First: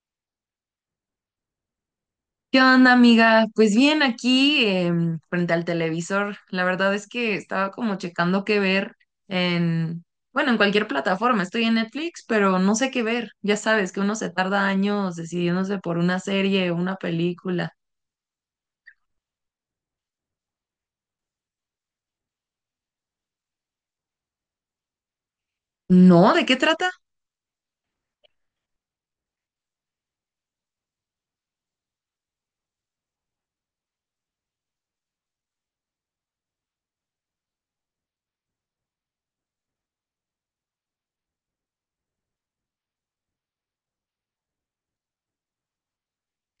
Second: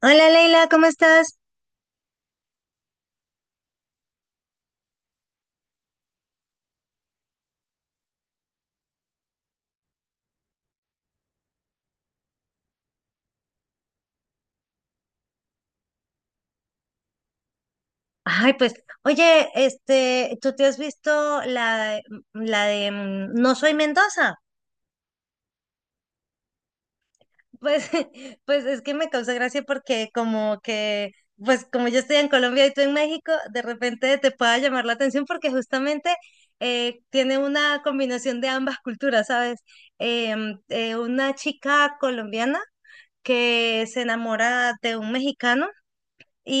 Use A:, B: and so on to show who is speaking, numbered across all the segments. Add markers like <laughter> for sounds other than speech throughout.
A: Hola Leila, ¿cómo estás?
B: ¿Qué onda, amiga? Pues bien, aquí frente al televisor. La verdad es que estaba como checando qué ver en, bueno, en cualquier plataforma. Estoy en Netflix, pero no sé qué ver. Ya sabes que uno se tarda años decidiéndose por una serie o una película.
A: Ay, pues, oye, este, ¿tú te has visto la, la de No soy Mendoza?
B: No, ¿de qué trata?
A: Pues, <laughs> pues es que me causa gracia porque como que, pues como yo estoy en Colombia y tú en México, de repente te pueda llamar la atención porque justamente tiene una combinación de ambas culturas, ¿sabes? Una chica colombiana que se enamora de un mexicano.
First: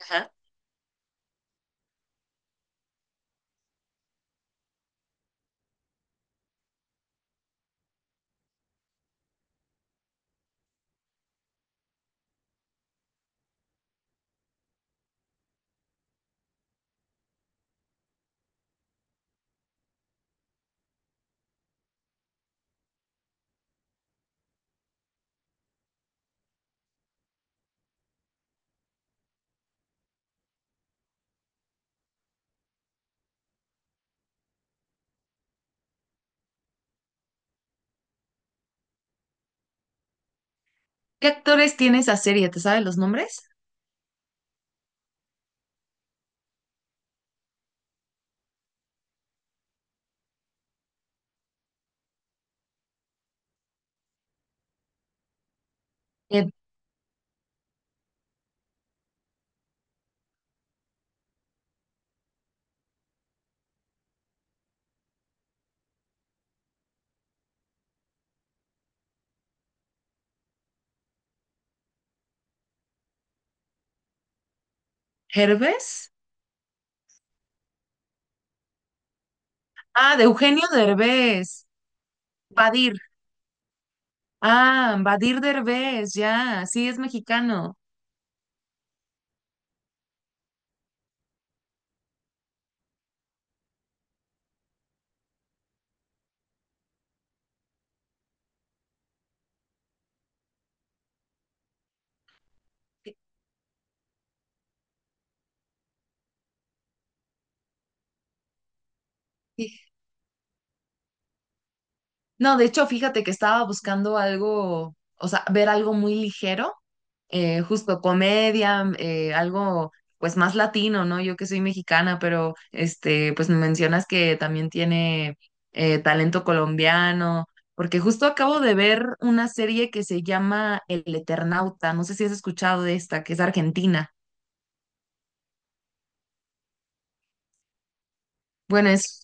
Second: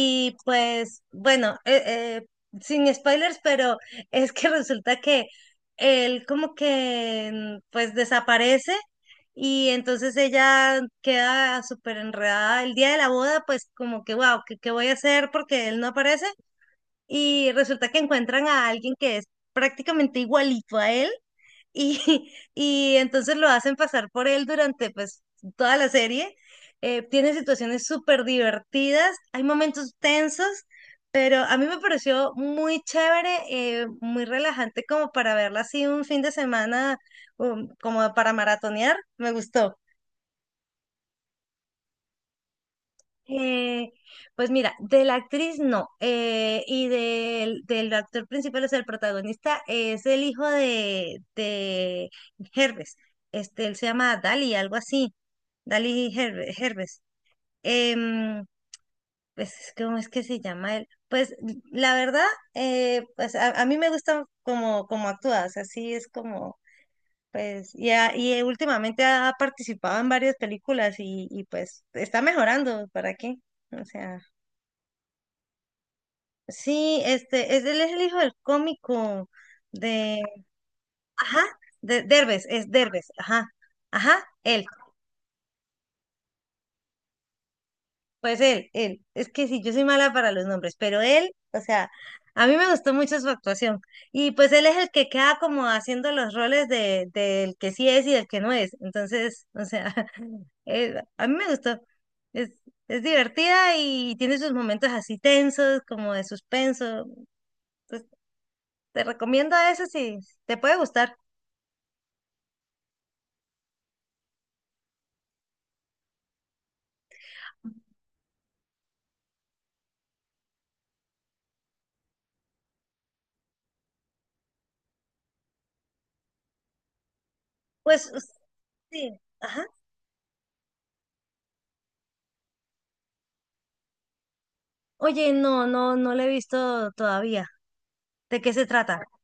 B: Ajá.
A: pues, bueno, sin spoilers, pero es que <laughs> resulta que él como que pues desaparece y entonces ella queda súper enredada. El día de la boda, pues como que, wow, qué voy a hacer? Porque él no aparece. Y resulta que encuentran a alguien que es prácticamente igualito a él y, <laughs> y entonces lo hacen pasar por él durante pues toda la serie. Tiene situaciones súper divertidas, hay momentos tensos, pero a mí me pareció muy chévere, muy relajante como para verla así un fin de semana, como para maratonear, me gustó.
B: ¿Qué actores tiene esa serie? ¿Te sabes los nombres?
A: Eh, pues mira, de la actriz no, y del actor principal, o sea, el protagonista es el hijo de Herbes, este, él se llama Dali, algo así, Dali
B: ¿Ed
A: Herbes. Em, pues, ¿cómo es que se llama él? Pues la verdad, pues a mí me gusta como, como actúa, o sea, sí es como, pues, y, últimamente ha participado en varias películas y pues está mejorando, ¿para qué? O sea.
B: Herbes?
A: Sí, este, es, él es el hijo del cómico
B: Ah,
A: de,
B: de Eugenio
A: ajá,
B: Derbez.
A: de Derbez, es
B: Badir.
A: Derbez, ajá, ajá, él,
B: Ah, Badir Derbez, ya. Sí, es mexicano.
A: pues él, es que sí, yo soy mala para los nombres, pero él, o sea, a mí me gustó mucho su actuación, y pues él es el que queda como haciendo los roles de, del que sí es y del que no es, entonces, o sea, <laughs> a mí me gustó, es, es divertida y tiene sus momentos así tensos, como de suspenso, pues te recomiendo eso si te puede gustar.
B: No, de hecho, fíjate que estaba buscando algo, o sea, ver algo muy ligero, justo comedia, algo pues más latino, ¿no? Yo que soy mexicana, pero este, pues me mencionas que también tiene talento colombiano, porque
A: Pues
B: justo acabo de ver
A: sí,
B: una
A: ajá.
B: serie que se llama El Eternauta, no sé si has escuchado de esta, que es argentina.
A: Oye, no, no, no la he visto todavía. ¿De qué se
B: Bueno,
A: trata?
B: es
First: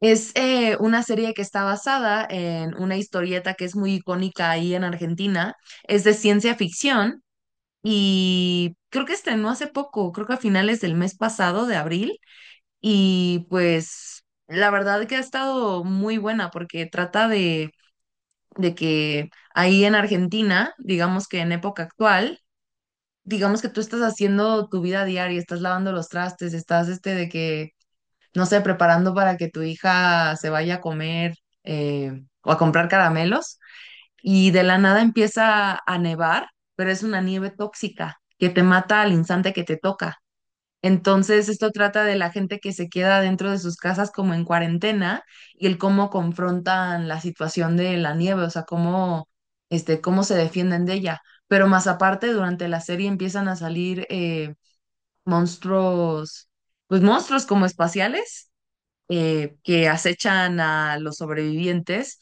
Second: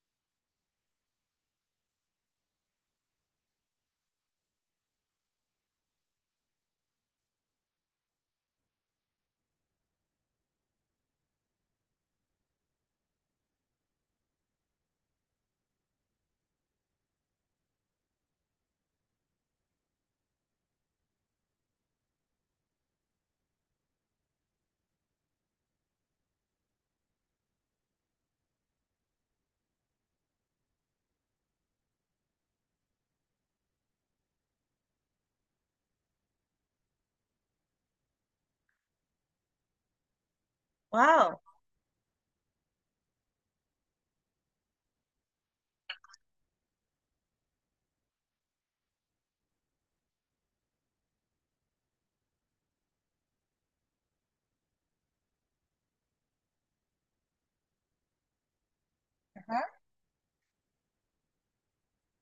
B: Es eh, una serie que está basada en una historieta que es muy icónica ahí en Argentina. Es de ciencia ficción y creo que estrenó hace poco, creo que a finales del mes pasado de abril. Y pues la verdad que ha estado muy buena porque trata de que ahí en Argentina, digamos que en época actual, digamos que tú estás haciendo tu vida diaria, estás lavando los trastes, estás de que no sé, preparando para que tu hija se vaya a comer, eh, o a comprar caramelos y de la nada empieza a nevar, pero es una nieve tóxica que te mata al instante que te toca.
A: Wow.
B: Entonces, esto trata de la gente que se queda dentro de sus casas como en cuarentena y el cómo confrontan la situación de la nieve, o sea, cómo se defienden de ella. Pero más aparte, durante la serie empiezan a salir monstruos, pues monstruos como espaciales que acechan a los sobrevivientes.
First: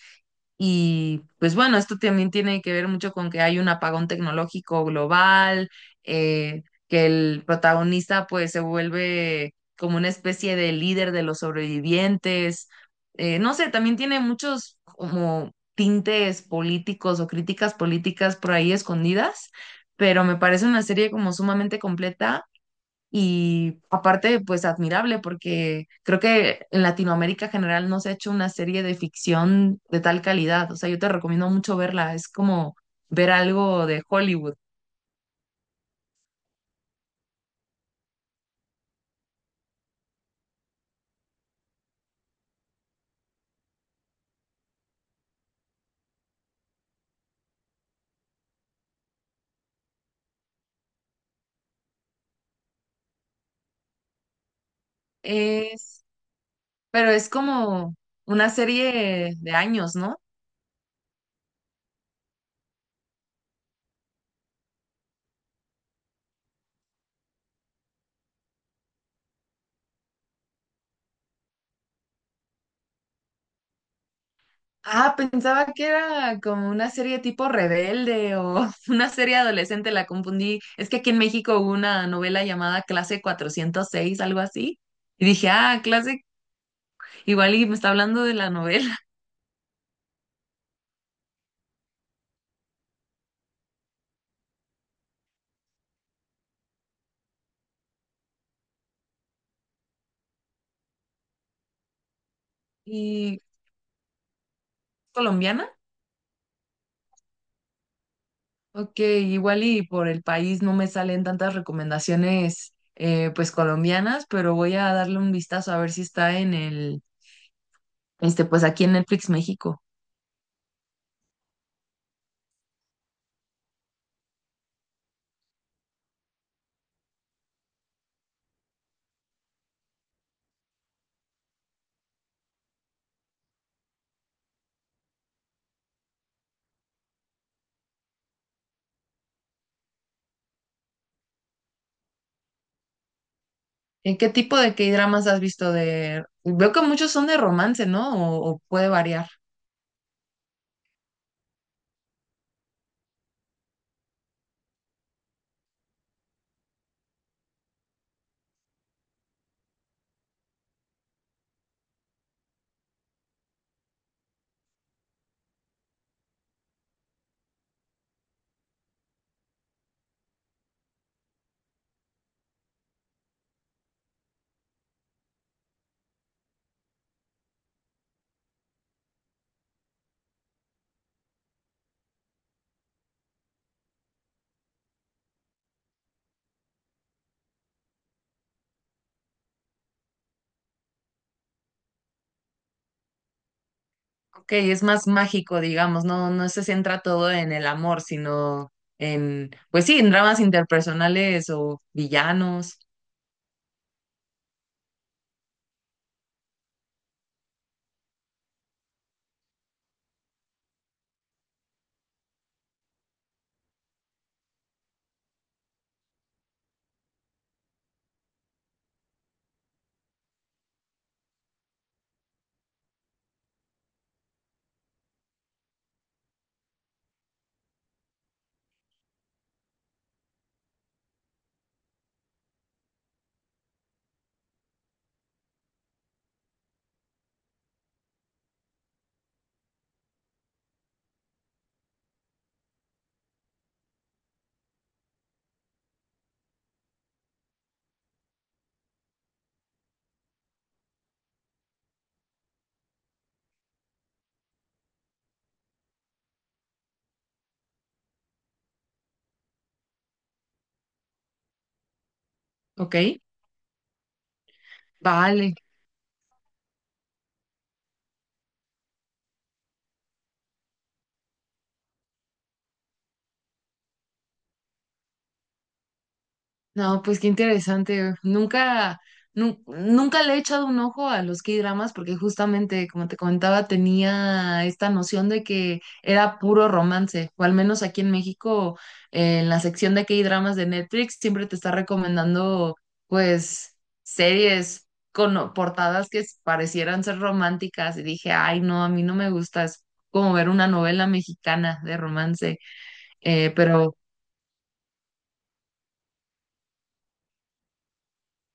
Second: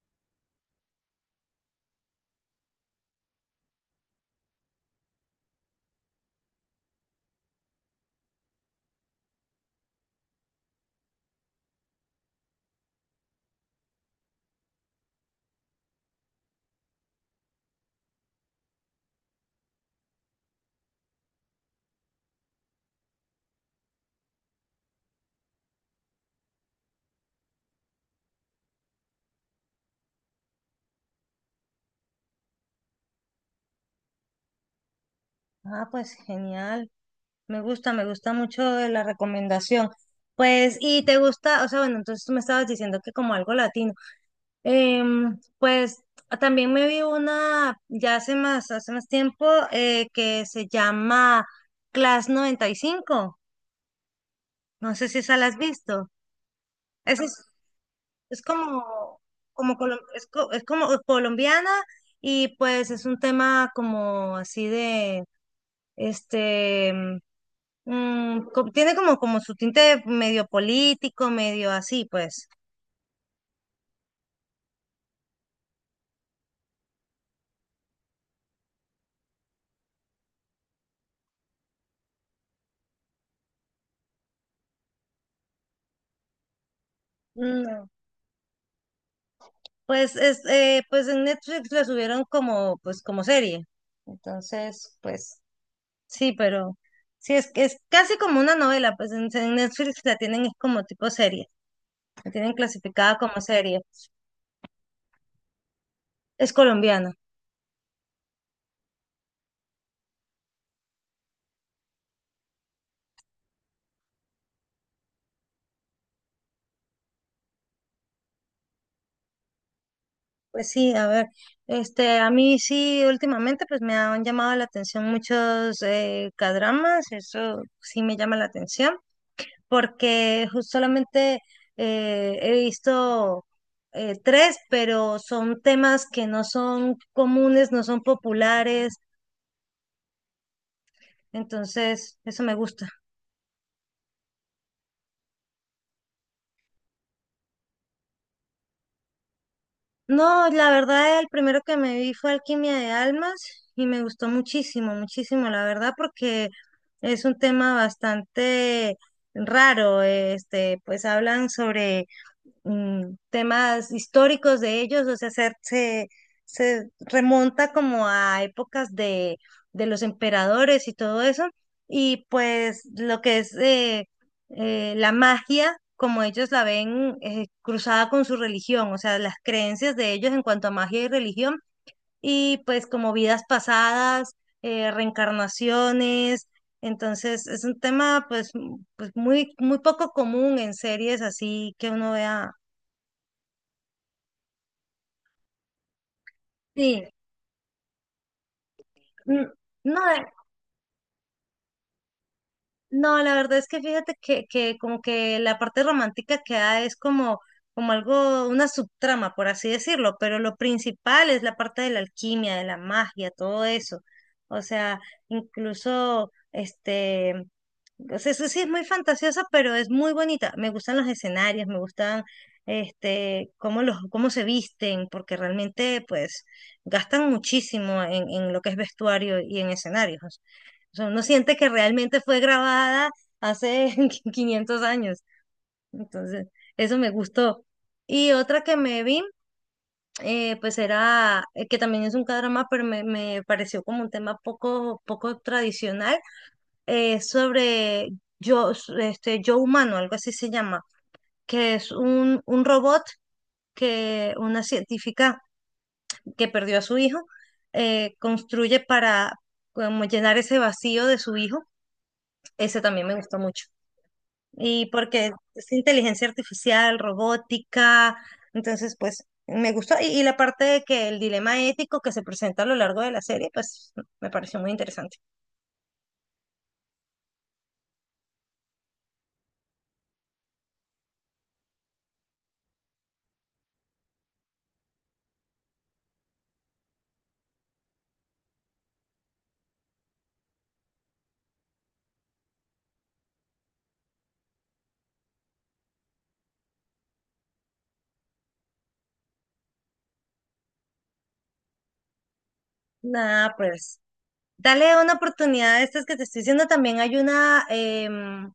B: Y pues bueno, esto también tiene que ver mucho con que hay un apagón tecnológico global, que el protagonista pues se vuelve como una especie de líder de los sobrevivientes. No sé, también tiene muchos como tintes políticos o críticas políticas por ahí escondidas, pero me parece una serie como sumamente completa y aparte, pues admirable, porque creo que en Latinoamérica en general no se ha hecho una serie de ficción de tal calidad. O sea, yo te recomiendo mucho verla. Es como ver algo de Hollywood.
A: Ah, pues genial. Me gusta mucho la recomendación. Pues, y te gusta, o sea, bueno, entonces tú me estabas diciendo que como algo latino. Em, pues también me vi una ya hace más tiempo que se llama Class 95. No sé si esa la has
B: Es,
A: visto.
B: pero
A: Esa
B: es como
A: es
B: una
A: como,
B: serie de
A: como,
B: años, ¿no?
A: es como colombiana y pues es un tema como así de, este, tiene como, como su tinte medio político, medio así, pues.
B: Ah, pensaba que era como una serie tipo rebelde o <laughs> una serie adolescente, la confundí. Es que aquí en México hubo una novela llamada Clase 406 algo así. Y dije, ah, clase, igual y me
A: No.
B: está hablando de la novela.
A: Pues, es, pues en Netflix la subieron como, pues, como serie. Entonces, pues, sí, pero sí, es casi como una novela, pues en Netflix la tienen es como tipo serie, la tienen clasificada como
B: ¿Y
A: serie.
B: colombiana?
A: Es colombiana.
B: Ok, igual y por el país no me salen tantas recomendaciones, pues colombianas, pero voy a darle un vistazo a ver si está en el, este, pues aquí en Netflix México.
A: Pues sí, a ver, este, a mí sí, últimamente pues me han llamado la atención muchos K-dramas, eso sí me llama la atención, porque solamente he visto tres, pero son temas que no son comunes, no son populares, entonces eso me gusta.
B: ¿En qué tipo de K-dramas has visto de. Veo que muchos son de romance, ¿no? O puede variar.
A: No, la verdad, el primero que me vi fue Alquimia de Almas y me gustó muchísimo, muchísimo, la verdad, porque es un tema bastante raro. Este, pues hablan sobre temas históricos de ellos, o sea, se remonta como a épocas de los emperadores y todo eso, y pues lo que es la magia, como ellos la ven cruzada con su religión, o sea, las creencias de ellos en cuanto a magia y religión, y pues como vidas pasadas, reencarnaciones. Entonces, es un tema pues, pues muy, muy poco común en series así que uno vea.
B: Ok, es más mágico, digamos, no, no se centra
A: Sí,
B: todo en el amor, sino
A: n-
B: en, pues sí,
A: no,
B: en dramas interpersonales o villanos.
A: no, la verdad es que fíjate que como que la parte romántica queda es como, como algo, una subtrama, por así decirlo, pero lo principal es la parte de la alquimia, de la magia, todo eso. O sea, incluso, este, o sea, eso sí es muy fantasiosa, pero es muy bonita. Me gustan los escenarios, me gustan, este, cómo los, cómo se visten, porque realmente, pues, gastan muchísimo en lo que es vestuario y en escenarios. O sea, uno siente que realmente fue grabada hace <laughs> 500 años. Entonces, eso me gustó. Y otra que me vi, pues era, que también es un cadrama, pero me pareció como un tema poco, poco tradicional, sobre yo, este, yo humano, algo así se llama, que es un robot que una científica que perdió a su hijo construye para como llenar ese vacío de su hijo. Ese
B: Ok,
A: también me gustó mucho. Y porque
B: vale.
A: es inteligencia artificial, robótica, entonces pues me gustó. Y la parte de que el dilema ético que se presenta a lo largo de la serie, pues me pareció muy interesante.
B: No, pues qué interesante. Nunca le he echado un ojo a los K-dramas porque justamente, como te comentaba, tenía esta noción de que era puro romance, o al menos aquí en México, en la sección de K-dramas de Netflix, siempre te está recomendando, pues, series con portadas que parecieran ser románticas y dije, ay, no, a mí no me gusta, es como ver una novela mexicana de romance.
A: Nada,
B: Pero,
A: pues dale una oportunidad a estas que te estoy diciendo. También hay una, em,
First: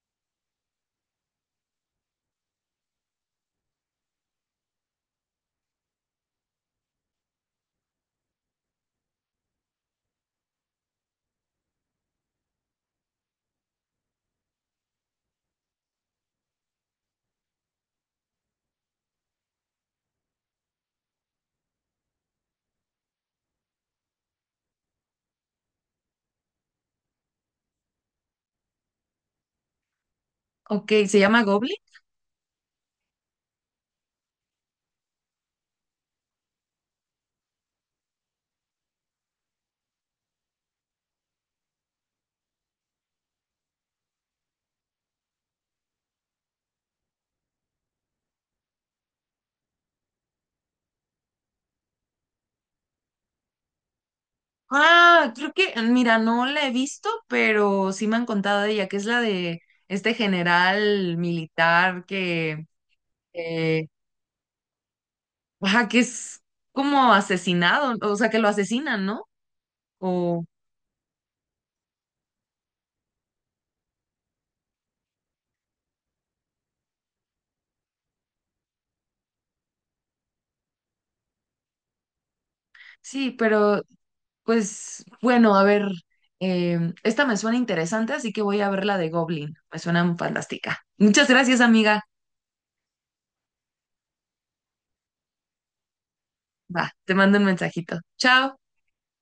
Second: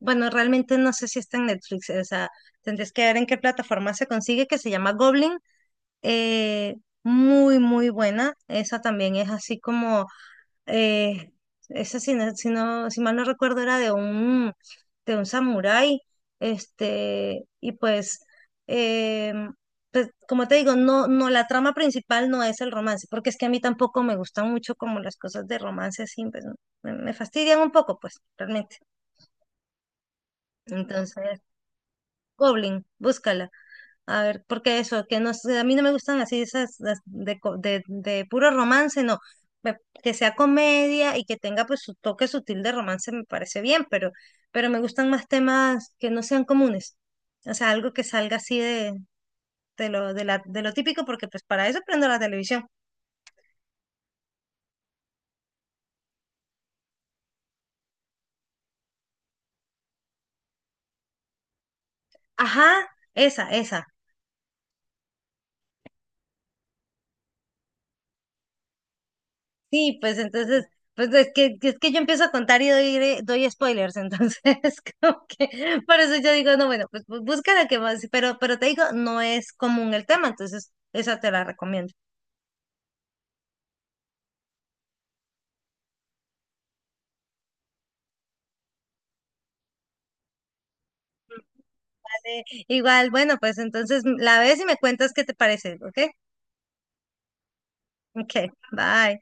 A: bueno, realmente no sé si está en Netflix, o sea, tendrías que ver en qué plataforma se consigue, que se llama Goblin. eh, Muy, muy buena. Esa también es así como. Eh, Esa, si, no, si, si mal no recuerdo, era de un samurái. Este, y pues, eh, pues, como te digo, no, no, la trama principal no es el romance, porque es que a mí tampoco me gustan mucho como las cosas de romance así, pues, me fastidian un poco, pues, realmente.
B: ok, ¿se
A: Entonces,
B: llama Goblin?
A: Goblin, búscala. A ver, porque eso, que no, sé, a mí no me gustan así esas las de, de puro romance, no. Me- Que sea comedia y que tenga pues su toque sutil de romance me parece bien, pero me gustan más temas que no sean comunes. O sea, algo que salga así de lo, de la, de lo típico, porque pues para eso prendo la televisión.
B: Ah, creo que, mira, no la he visto, pero sí me han contado de ella, que es la de este general militar que,
A: Ajá, esa,
B: eh,
A: esa.
B: ajá, que es como asesinado, o sea, que lo asesinan, ¿no?
A: Sí, pues
B: O
A: entonces, pues es que yo empiezo a contar y doy, doy spoilers, entonces <laughs> como que por eso yo digo, no, bueno, pues busca la que más, pero te digo, no es común el tema, entonces esa te la recomiendo.
B: sí, pero pues bueno, a ver, esta me suena interesante, así que voy a ver la de Goblin, me suena fantástica. Muchas gracias, amiga.
A: Igual, bueno, pues entonces la ves y me cuentas qué te parece, ¿ok?
B: Va, te mando un mensajito.
A: Ok,
B: Chao.
A: bye.